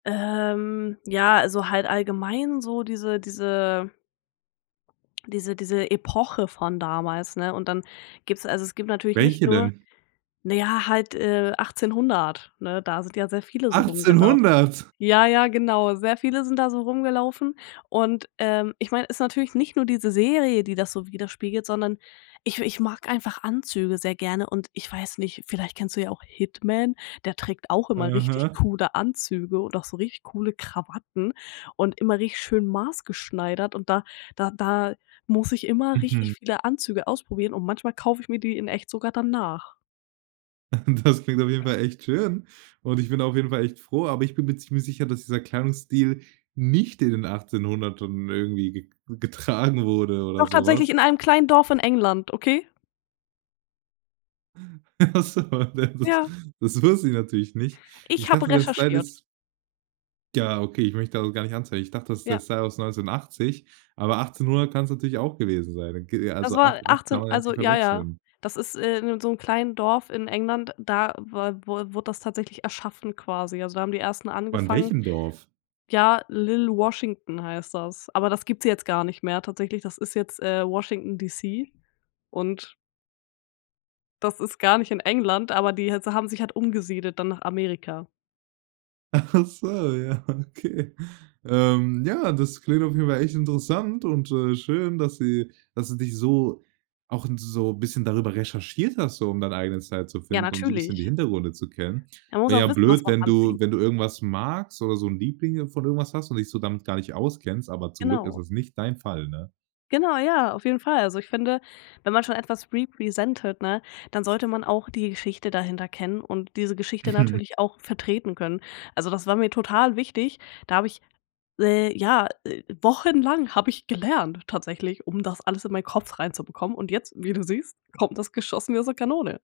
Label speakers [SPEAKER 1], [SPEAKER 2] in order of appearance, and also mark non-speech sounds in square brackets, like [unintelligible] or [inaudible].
[SPEAKER 1] Ähm, ja, also halt allgemein so diese diese diese diese Epoche von damals ne? Und dann gibt's also es gibt natürlich nicht
[SPEAKER 2] Welche
[SPEAKER 1] nur
[SPEAKER 2] denn?
[SPEAKER 1] naja halt, äh, 1800, ne? Da sind ja sehr viele so rumgelaufen.
[SPEAKER 2] 1800?
[SPEAKER 1] Ja, ja genau, sehr viele sind da so rumgelaufen und, ähm ich meine, ist natürlich nicht nur diese Serie, die das so widerspiegelt, sondern ich we ich mag einfach Anzüge sehr gerne und ich weiß nicht, vielleicht kennst du ja auch Hitman, der trägt auch immer richtig
[SPEAKER 2] Mhm.
[SPEAKER 1] coole Anzüge und auch so richtig coole Krawatten und immer richtig schön maßgeschneidert und da da da muss ich immer richtig
[SPEAKER 2] Mhm.
[SPEAKER 1] viele Anzüge ausprobieren und manchmal kaufe ich mir die in echt sogar dann nach.
[SPEAKER 2] [chuckles] Das klingt auf jeden Fall echt schön und ich bin auf jeden Fall echt froh, aber ich bin mir ziemlich sicher, dass dieser Kleidungsstil nicht in den 1800ern irgendwie gek getragen wurde oder
[SPEAKER 1] Doch
[SPEAKER 2] so was.
[SPEAKER 1] tatsächlich in einem kleinen Dorf in England, okay?
[SPEAKER 2] Ach so. Da das
[SPEAKER 1] Ja.
[SPEAKER 2] das wusste ich natürlich nicht. Ich
[SPEAKER 1] Ich habe
[SPEAKER 2] dachte, der Style
[SPEAKER 1] recherchiert.
[SPEAKER 2] ist Ja, okay, ich möchte das auch gar nicht anzweifeln. Ich dachte, das ist der
[SPEAKER 1] Ja.
[SPEAKER 2] Style aus 1980 aber 1800 kann's natürlich auch gewesen sein. [unintelligible]
[SPEAKER 1] Das
[SPEAKER 2] Also 8
[SPEAKER 1] war
[SPEAKER 2] und 8 kann
[SPEAKER 1] 18
[SPEAKER 2] man ja
[SPEAKER 1] also
[SPEAKER 2] natürlich
[SPEAKER 1] ja ja.
[SPEAKER 2] verwechseln.
[SPEAKER 1] Das ist, äh, in 'nem so 'n kleinen Dorf in England, da wa wur wurde das tatsächlich erschaffen quasi also da haben die Ersten
[SPEAKER 2] Von
[SPEAKER 1] angefangen
[SPEAKER 2] welchem Dorf?
[SPEAKER 1] ja Lil Washington heißt das, aber das gibt's jetzt gar nicht mehr tatsächlich, das ist jetzt, äh, Washington DC und das ist gar nicht in England, aber die jetzt haben sich halt umgesiedelt dann nach Amerika.
[SPEAKER 2] Ach so, ja, okay. Ähm, ja, das klingt auf jeden Fall echt interessant und, äh, schön, dass sie dass du dich so auch 'n so bisschen darüber recherchiert hast, so um dein eigenen Style zu
[SPEAKER 1] Ja,
[SPEAKER 2] finden und so bisschen die
[SPEAKER 1] natürlich.
[SPEAKER 2] Hintergründe zu kennen.
[SPEAKER 1] Man muss
[SPEAKER 2] Wäre ja
[SPEAKER 1] auch wissen, was
[SPEAKER 2] blöd,
[SPEAKER 1] man
[SPEAKER 2] wenn du
[SPEAKER 1] anzieht.
[SPEAKER 2] wenn du irgendwas magst oder so 'n Liebling, äh, von irgendwas hast und dich so damit gar nicht auskennst, aber zum Glück ist
[SPEAKER 1] Genau.
[SPEAKER 2] das nicht dein Fall, ne?
[SPEAKER 1] Genau, ja, auf jeden Fall. Also, ich finde, wenn man schon etwas represented, ne? Dann sollte man auch die Geschichte dahinter kennen und diese Geschichte
[SPEAKER 2] Mhm.
[SPEAKER 1] natürlich auch vertreten können. Also, das war mir total wichtig, da habe ich le ja, äh, wochenlang habe ich gelernt tatsächlich, um das alles in meinen Kopf reinzubekommen und jetzt, wie du siehst, kommt das geschossen wie aus der Kanone.